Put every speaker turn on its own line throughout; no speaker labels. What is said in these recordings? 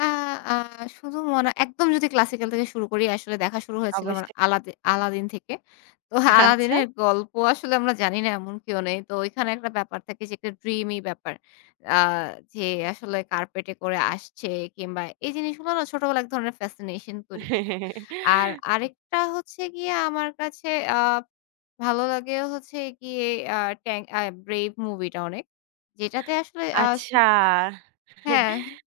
আ আ শুধু মনে একদম যদি ক্লাসিক্যাল থেকে শুরু করি আসলে দেখা শুরু হয়েছিল আমার
অবশ্যই।
আলাদি আলাদিন থেকে। তো
আচ্ছা।
আলাদিনের গল্প আসলে আমরা জানি না এমন কেউ নেই। তো ঐখানে একটা ব্যাপার থাকে যে একটা ড্রিমী ব্যাপার। আ যে আসলে কার্পেট এ করে আসছে কিংবা এই জিনিসগুলো না ছোটবেলায় এক ধরনের ফ্যাসিনেশন তৈরি করতো। আর আরেকটা হচ্ছে গিয়ে আমার কাছে আ ভালো লাগে হচ্ছে গিয়ে আ Tang আ Brave মুভি টা অনেক। যেটাতে আসলে আ স
আচ্ছা।
হ্যাঁ।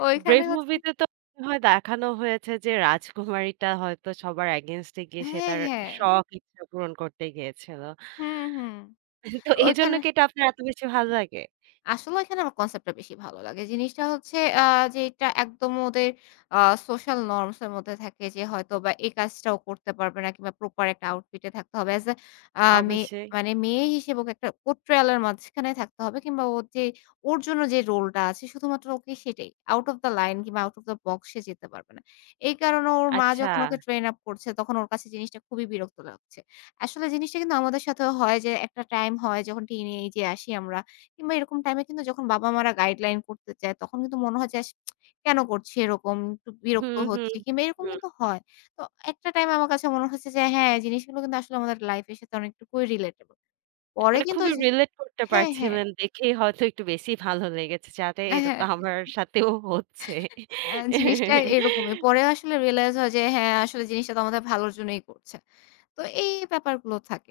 আ ঐখানে
Brave
হচ্ছে
মুভিতে তো মনে হয় দেখানো হয়েছে যে রাজকুমারীটা হয়তো সবার এগেইনস্ট এ গিয়ে সে
হ্যাঁ,
তার
হ্যাঁ।
শখ, ইচ্ছা পূরণ করতে গিয়েছিল।
হুম, হুম।
তো এজন্য
ওইখানে
কি এটা আপনার এত বেশি ভাল লাগে?
আসলে ওইখানে আমার কনসেপ্ট টা বেশি ভালো লাগে। জিনিসটা হচ্ছে আ যেটা একদম ওদের আ সোশ্যাল নর্মস এর মধ্যে থাকে। যে হয়তোবা এই কাজটা ও করতে পারবে না কিংবা প্রপার একটা আউটফিট এ থাকতে হবে। as a আ মে
অবশ্যই।
মানে মেয়ে হিসেবে একটা পোর্ট্রয়াল এর মাঝখানে থাকতে হবে কিংবা ওর যে ওর জন্য যে রোল টা আছে শুধুমাত্র ওকে সেটাই। আউট অফ দ্যা লাইন কিংবা আউট অফ দ্যা বক্স সে যেতে পারবে না। এই কারণে ওর মা
আচ্ছা।
যখন ওকে ট্রেইন আপ করছে, তখন ওর কাছে জিনিসটা খুবই বিরক্ত লাগছে। আসলে জিনিসটা কিন্তু আমাদের সাথেও হয় যে একটা টাইম হয় যখন টিনেজে আসি আমরা। কিংবা এরকম টাইমে কিন্তু যখন বাবা-মারা গাইডলাইন করতে চায়, তখন কিন্তু মনে হয় যে আস কেন করছি এরকম? একটু বিরক্ত
হুম, হুম,
হচ্ছি। কিংবা এরকম
হুম।
কিন্তু হয়। তো একটা টাইম আমার কাছে মনে হইছে যে হ্যাঁ, জিনিসগুলো কিন্তু আসলে আমাদের লাইফ এর সাথে অনেকটুকুই রিলেটেবল পরে
মানে
কিন্তু
খুবই
ওইযে
রিলেট করতে
হ্যাঁ, হ্যাঁ।
পারছিলেন। দেখেই হয়তো একটু বেশি ভালো লেগেছে যে আরে
অ্যা
এটা তো
হ্যাঁ।
আমার সাথেও হচ্ছে।
অ্যা জিনিসটা এরকমই। পরে আসলে রিয়েলাইজ হয় যে, হ্যাঁ আসলে জিনিসটা তো আমাদের ভালোর জন্যই করছে। তো এই ব্যাপারগুলো থাকে।